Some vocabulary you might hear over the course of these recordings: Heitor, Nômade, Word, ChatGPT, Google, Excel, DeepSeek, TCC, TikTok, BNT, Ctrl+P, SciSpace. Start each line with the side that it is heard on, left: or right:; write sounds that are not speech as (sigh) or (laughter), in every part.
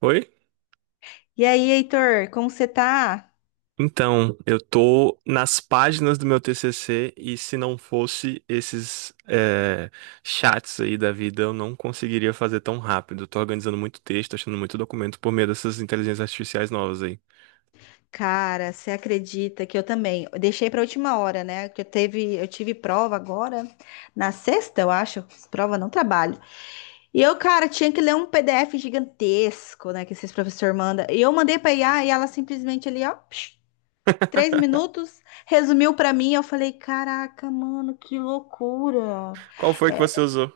right: Oi?
left: E aí, Heitor, como você tá?
right: Então, eu tô nas páginas do meu TCC e se não fosse esses chats aí da vida, eu não conseguiria fazer tão rápido. Tô organizando muito texto, achando muito documento por meio dessas inteligências artificiais novas aí.
left: Cara, você acredita que eu também? Eu deixei para última hora, né? Que eu tive prova agora na sexta, eu acho. Prova, não, trabalho. E eu, cara, tinha que ler um PDF gigantesco, né? Que esses professores mandam. E eu mandei para IA e ela simplesmente ali, ó, psh, 3 minutos, resumiu para mim. Eu falei, caraca, mano, que loucura!
right: Qual foi que você usou?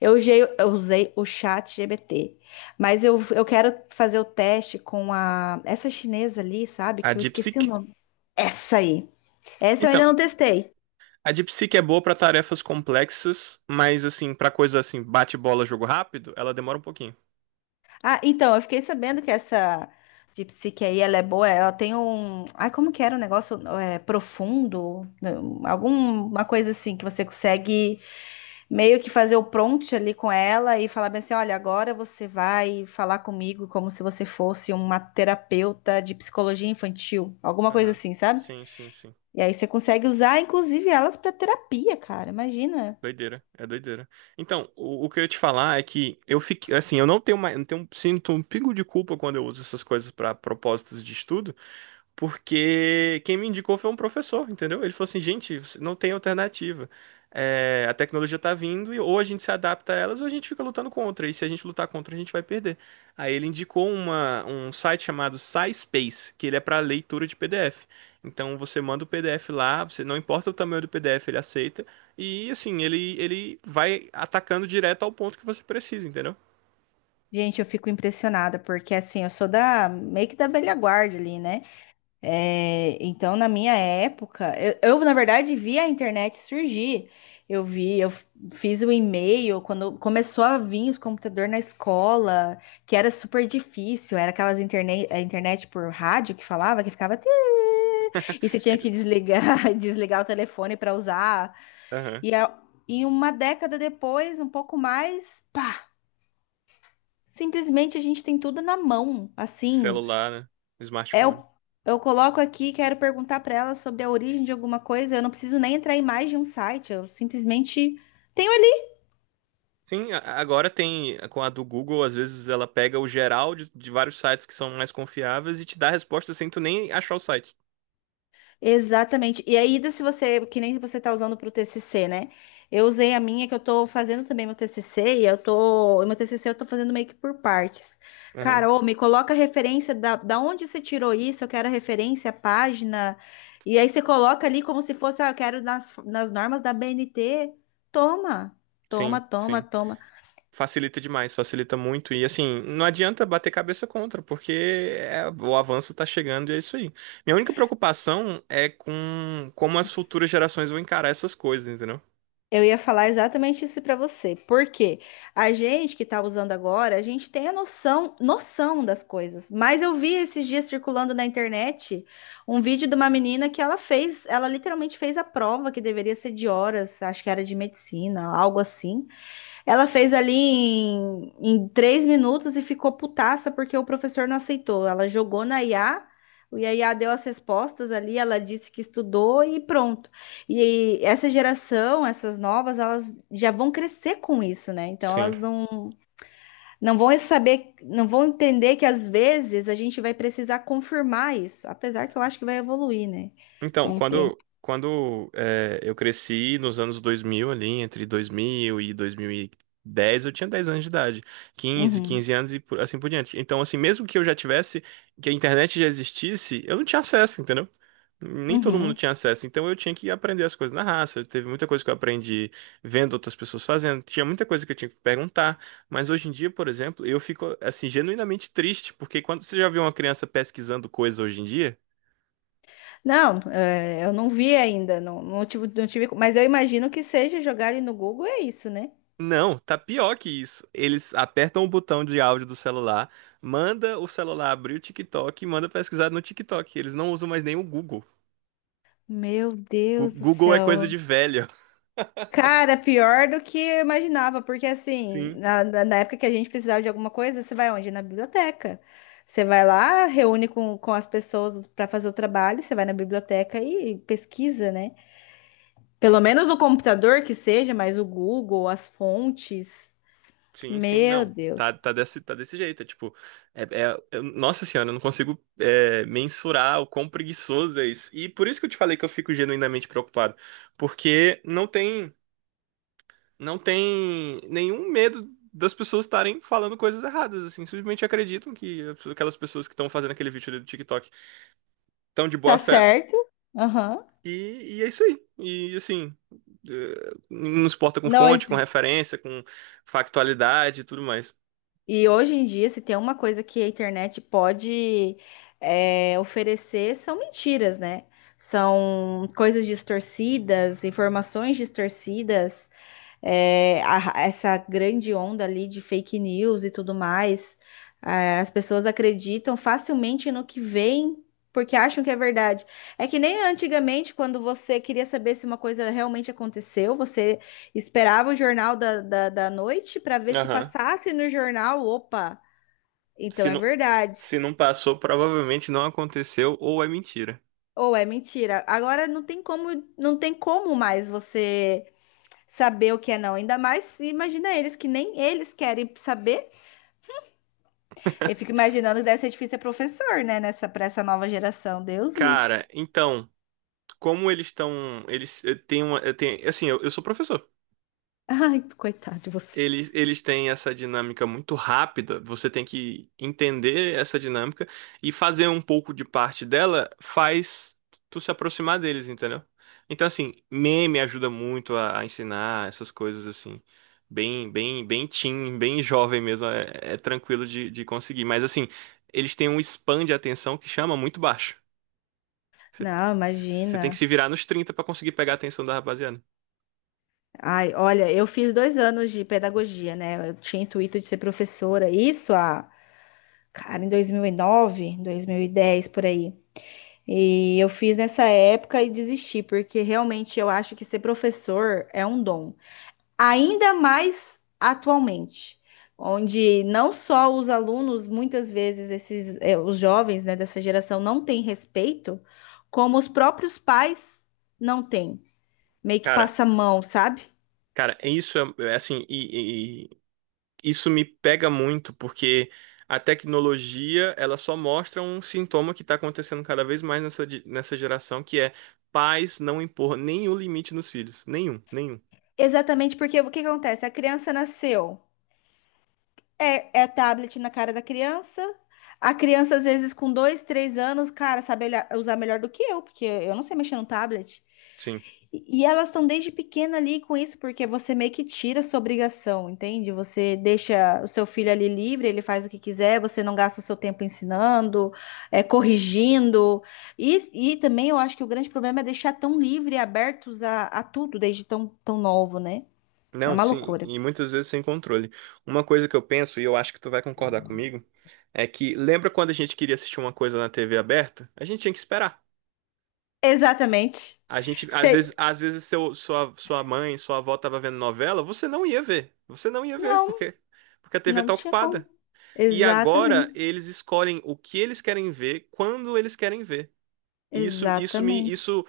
left: Eu usei o chat GPT, mas eu quero fazer o teste com a essa chinesa ali, sabe?
right: A
left: Que eu esqueci o
right: DeepSeek?
left: nome. Essa aí. Essa eu ainda
right: Então,
left: não testei.
right: a DeepSeek é boa pra tarefas complexas, mas assim, pra coisa assim, bate-bola, jogo rápido, ela demora um pouquinho.
left: Ah, então, eu fiquei sabendo que essa DeepSeek aí, ela é boa, ela tem um... Ai, como que era o negócio? É, profundo? Não, alguma coisa assim que você consegue... Meio que fazer o prompt ali com ela e falar bem assim: olha, agora você vai falar comigo como se você fosse uma terapeuta de psicologia infantil, alguma coisa
right: Aham.
left: assim, sabe?
right: Sim, sim, sim.
left: E aí você consegue usar, inclusive, elas para terapia, cara. Imagina.
right: Doideira, é doideira. Então, o que eu ia te falar é que eu fiquei, assim, eu não tenho mais, não tenho, sinto um pingo de culpa quando eu uso essas coisas para propósitos de estudo, porque quem me indicou foi um professor, entendeu? Ele falou assim, gente, você não tem alternativa. É, a tecnologia tá vindo e ou a gente se adapta a elas ou a gente fica lutando contra. E se a gente lutar contra, a gente vai perder. Aí ele indicou um site chamado SciSpace, que ele é para leitura de PDF. Então você manda o PDF lá, você não importa o tamanho do PDF, ele aceita. E assim, ele vai atacando direto ao ponto que você precisa, entendeu?
left: Gente, eu fico impressionada, porque assim, eu sou da meio que da velha guarda ali, né? É, então, na minha época, na verdade vi a internet surgir. Eu vi, fiz o e-mail quando começou a vir os computadores na escola, que era super difícil. Era aquelas internet, a internet por rádio que falava, que ficava. "Tê." E você tinha que
right: (laughs)
left: desligar, (laughs) desligar o telefone para usar.
right: Aham.
left: E, a- e uma década depois, um pouco mais, pá, simplesmente a gente tem tudo na mão, assim.
right: Celular, né? Smartphone.
left: Eu, eu coloco aqui, quero perguntar para ela sobre a origem de alguma coisa. Eu não preciso nem entrar em mais de um site, eu simplesmente tenho ali.
right: Sim, agora tem, com a do Google, às vezes ela pega o geral de vários sites que são mais confiáveis e te dá a resposta sem tu nem achar o site.
left: Exatamente. E aí, se você, que nem você tá usando para o TCC, né? Eu usei a minha, que eu tô fazendo também meu TCC, e eu tô, e meu TCC eu tô fazendo meio que por partes.
right: Aham.
left: Carol, me coloca a referência da onde você tirou isso, eu quero a referência, a página. E aí você coloca ali como se fosse, ah, eu quero nas normas da BNT. Toma, toma,
right: Sim,
left: toma,
right: sim.
left: toma.
right: Facilita demais, facilita muito. E assim, não adianta bater cabeça contra, porque o avanço tá chegando e é isso aí. Minha única preocupação é com como as futuras gerações vão encarar essas coisas, entendeu?
left: Eu ia falar exatamente isso para você, porque a gente que está usando agora, a gente tem a noção, noção das coisas. Mas eu vi esses dias circulando na internet um vídeo de uma menina que ela fez, ela literalmente fez a prova que deveria ser de horas, acho que era de medicina, algo assim. Ela fez ali em 3 minutos e ficou putaça porque o professor não aceitou. Ela jogou na IA, o IA deu as respostas ali, ela disse que estudou e pronto. E essa geração, essas novas, elas já vão crescer com isso, né? Então
right: Sim.
left: elas não vão saber, não vão entender que às vezes a gente vai precisar confirmar isso, apesar que eu acho que vai evoluir, né?
right: Então,
left: Com o tempo.
right: quando eu cresci nos anos 2000 ali, entre 2000 e 2010 eu tinha 10 anos de idade,
left: Uhum,
right: 15 anos e assim por diante. Então, assim, mesmo que eu já tivesse, que a internet já existisse, eu não tinha acesso, entendeu? Nem todo mundo
left: uhum.
right: tinha acesso, então eu tinha que aprender as coisas na raça. Teve muita coisa que eu aprendi vendo outras pessoas fazendo, tinha muita coisa que eu tinha que perguntar, mas hoje em dia, por exemplo, eu fico assim genuinamente triste, porque quando você já vê uma criança pesquisando coisa hoje em dia.
left: Não, é, eu não vi ainda, não, não tive, mas eu imagino que seja jogar ali no Google, é isso, né?
right: Não, tá pior que isso. Eles apertam o botão de áudio do celular, manda o celular abrir o TikTok e manda pesquisar no TikTok. Eles não usam mais nem o Google.
left: Meu Deus do
right: Google é coisa
left: céu.
right: de velho.
left: Cara, pior do que eu imaginava, porque assim,
right: Sim,
left: na, na época que a gente precisava de alguma coisa, você vai onde? Na biblioteca. Você vai lá, reúne com as pessoas para fazer o trabalho, você vai na biblioteca e pesquisa, né? Pelo menos no computador que seja, mas o Google, as fontes.
right: sim, sim,
left: Meu
right: não. Tá,
left: Deus.
right: tá desse jeito. É tipo, nossa senhora, eu não consigo, mensurar o quão preguiçoso é isso. E por isso que eu te falei que eu fico genuinamente preocupado. Porque não tem nenhum medo das pessoas estarem falando coisas erradas, assim. Simplesmente acreditam que aquelas pessoas que estão fazendo aquele vídeo ali do TikTok estão de boa
left: Tá
right: fé.
left: certo? Aham.
right: E é isso aí. E assim, não se importa com
left: Não.
right: fonte, com referência, com factualidade e tudo mais.
left: E hoje em dia, se tem uma coisa que a internet pode oferecer, são mentiras, né? São coisas distorcidas, informações distorcidas, essa grande onda ali de fake news e tudo mais. As pessoas acreditam facilmente no que veem porque acham que é verdade. É que nem antigamente, quando você queria saber se uma coisa realmente aconteceu, você esperava o jornal da noite para ver se
right: Aham.
left: passasse no jornal. Opa, então
right: Se
left: é
right: não,
left: verdade.
right: se não passou, provavelmente não aconteceu ou é mentira.
left: Ou é mentira. Agora não tem como, não tem como mais você saber o que é não. Ainda mais, imagina eles que nem eles querem saber. Eu fico imaginando que deve ser difícil ser professor, né? Para essa nova geração. Deus livre.
right: Cara, então, como eles estão. Eles eh, têm uma. Eh, Tem, assim, eu sou professor.
left: Ai, coitado de você.
right: Eles têm essa dinâmica muito rápida, você tem que entender essa dinâmica e fazer um pouco de parte dela faz tu se aproximar deles, entendeu? Então, assim, meme ajuda muito a ensinar essas coisas, assim, bem, bem, bem teen, bem jovem mesmo, é tranquilo de conseguir. Mas, assim, eles têm um span de atenção que chama muito baixo. Você
left: Não,
right: Você tem que
left: imagina.
right: se virar nos 30 pra conseguir pegar a atenção da rapaziada.
left: Ai, olha, eu fiz 2 anos de pedagogia, né? Eu tinha intuito de ser professora. Isso há, cara, em dois mil e nove, 2010, por aí. E eu fiz nessa época e desisti, porque realmente eu acho que ser professor é um dom. Ainda mais atualmente, onde não só os alunos, muitas vezes esses, os jovens, né, dessa geração não têm respeito, como os próprios pais não têm. Meio que
right: Cara,
left: passa a mão, sabe?
right: cara, é assim, isso me pega muito, porque a tecnologia, ela só mostra um sintoma que está acontecendo cada vez mais nessa geração, que é pais não impor nenhum limite nos filhos. Nenhum, nenhum.
left: Exatamente, porque o que que acontece? A criança nasceu, é tablet na cara da criança. A criança, às vezes, com dois, três anos, cara, sabe usar melhor do que eu, porque eu não sei mexer no tablet.
right: Sim.
left: E elas estão desde pequena ali com isso, porque você meio que tira a sua obrigação, entende? Você deixa o seu filho ali livre, ele faz o que quiser, você não gasta o seu tempo ensinando, corrigindo. E também eu acho que o grande problema é deixar tão livre e abertos a tudo desde tão, tão novo, né? É
right: Não,
left: uma
right: sim,
left: loucura.
right: e muitas vezes sem controle. Uma coisa que eu penso, e eu acho que tu vai concordar comigo, é que lembra quando a gente queria assistir uma coisa na TV aberta? A gente tinha que esperar.
left: Exatamente.
right: A gente,
left: Cê-
right: às vezes sua mãe, sua avó tava vendo novela, você não ia ver. Você não ia ver,
left: Não,
right: porque a TV
left: não
right: tá
left: tinha como.
right: ocupada. E agora
left: Exatamente.
right: eles escolhem o que eles querem ver, quando eles querem ver. E Isso, isso me,
left: Exatamente.
right: isso,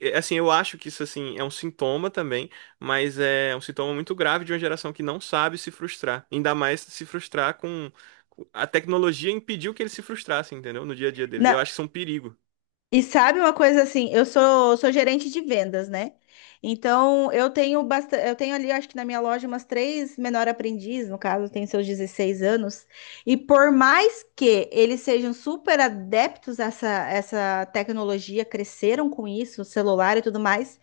right: é, assim, eu acho que isso assim é um sintoma também, mas é um sintoma muito grave de uma geração que não sabe se frustrar, ainda mais se frustrar a tecnologia impediu que eles se frustrassem, entendeu? No dia a dia deles. Eu
left: Na-
right: acho que isso é um perigo.
left: E sabe uma coisa assim, eu sou gerente de vendas, né? Então eu tenho bastante, eu tenho ali, acho que na minha loja, umas três menor aprendiz, no caso, tem seus 16 anos, e por mais que eles sejam super adeptos a essa tecnologia, cresceram com isso, celular e tudo mais,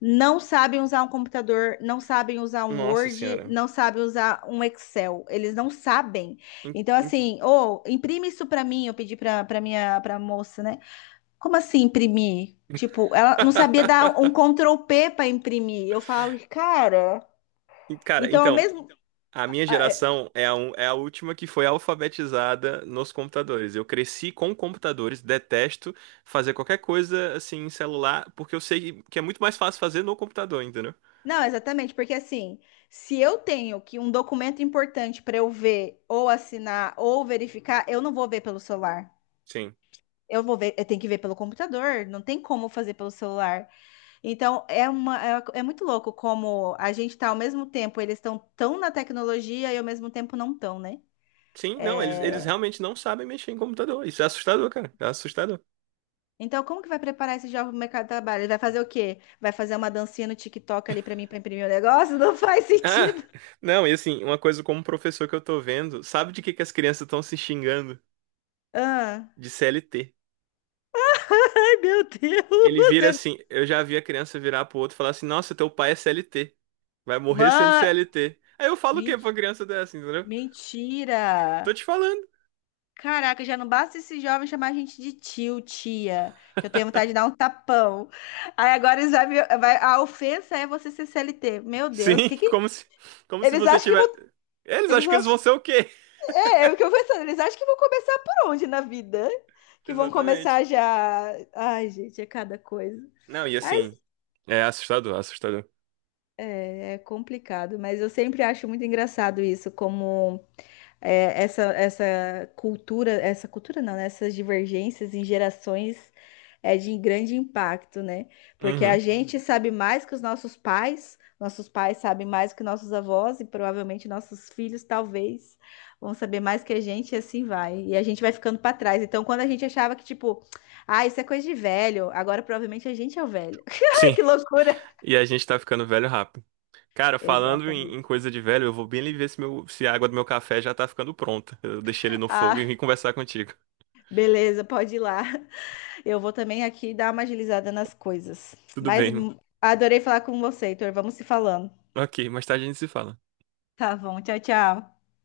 left: não sabem usar um computador, não sabem usar um
right: Nossa
left: Word,
right: senhora.
left: não sabem usar um Excel, eles não sabem.
right: Em-
left: Então,
right: em-
left: assim, ou imprime isso para mim, eu pedi para minha pra moça, né? Como assim imprimir? Tipo, ela não sabia dar um
right: (laughs)
left: Ctrl P para imprimir. Eu falo, cara.
right: Cara,
left: Então, ao
right: então,
left: mesmo.
right: a minha
left: Ah.
right: geração é é a última que foi alfabetizada nos computadores. Eu cresci com computadores, detesto fazer qualquer coisa assim em celular, porque eu sei que é muito mais fácil fazer no computador, entendeu?
left: Não, exatamente, porque assim, se eu tenho que um documento importante para eu ver, ou assinar, ou verificar, eu não vou ver pelo celular.
right: Sim.
left: Eu vou ver, eu tenho que ver pelo computador, não tem como fazer pelo celular. Então, é uma, é muito louco como a gente tá ao mesmo tempo, eles estão tão na tecnologia e ao mesmo tempo não tão, né? Sim.
right: Sim, não, eles
left: É.
right: realmente não sabem mexer em computador. Isso é assustador, cara. É assustador. (laughs)
left: Então, como que vai preparar esse jovem pro mercado de trabalho? Ele vai fazer o quê? Vai fazer uma dancinha no TikTok ali para mim para imprimir o negócio? (laughs) Não faz
right: Ah,
left: sentido.
right: não, e assim, uma coisa como professor que eu tô vendo, sabe de que as crianças estão se xingando?
left: Ah.
right: De CLT.
left: Ai, meu Deus!
right: Ele vira
left: eu-
right: assim, eu já vi a criança virar pro outro e falar assim, nossa, teu pai é CLT. Vai morrer sendo
left: Mãe,
right: CLT. Aí eu falo o quê
left: men-
right: pra uma criança dessa, entendeu? Tô
left: mentira!
right: te falando.
left: Caraca, já não basta esse jovem chamar a gente de tio, tia, que eu tenho vontade de dar um tapão. Aí agora eles vai, a ofensa é você ser CLT. Meu Deus,
right: Sim, (laughs)
left: que
right: como se,
left: eles
right: você
left: acham que vão,
right: tiver. Eles
left: eles
right: acham que eles vão ser o quê?
left: É o que eu pensando, eles acham que vão começar por onde na vida?
right: (laughs)
left: Que vão
right: Exatamente.
left: começar já. Ai, gente, é cada coisa.
right: Não, e
left: Mas
right: assim, é assustador, assustador.
left: é complicado, mas eu sempre acho muito engraçado isso, como essa cultura, essa cultura não, né? Essas divergências em gerações é de grande impacto, né? Porque a
right: Uhum.
left: gente sabe mais que os nossos pais sabem mais que nossos avós e provavelmente nossos filhos talvez vão saber mais que a gente e assim vai. E a gente vai ficando para trás. Então, quando a gente achava que tipo, ah, isso é coisa de velho, agora provavelmente a gente é o velho. (laughs) Ai,
right: Sim.
left: que loucura!
right: E a gente tá ficando velho rápido. Cara, falando
left: Exatamente.
right: em coisa de velho, eu vou bem ali ver se, meu, se a água do meu café já tá ficando pronta. Eu deixei ele no fogo
left: Ah,
right: e vim conversar contigo.
left: beleza, pode ir lá. Eu vou também aqui dar uma agilizada nas coisas.
right: Tudo
left: Mas
right: bem.
left: adorei falar com você, Heitor. Vamos se falando.
right: Ok, mais tarde a gente se fala.
left: Tá bom, tchau, tchau.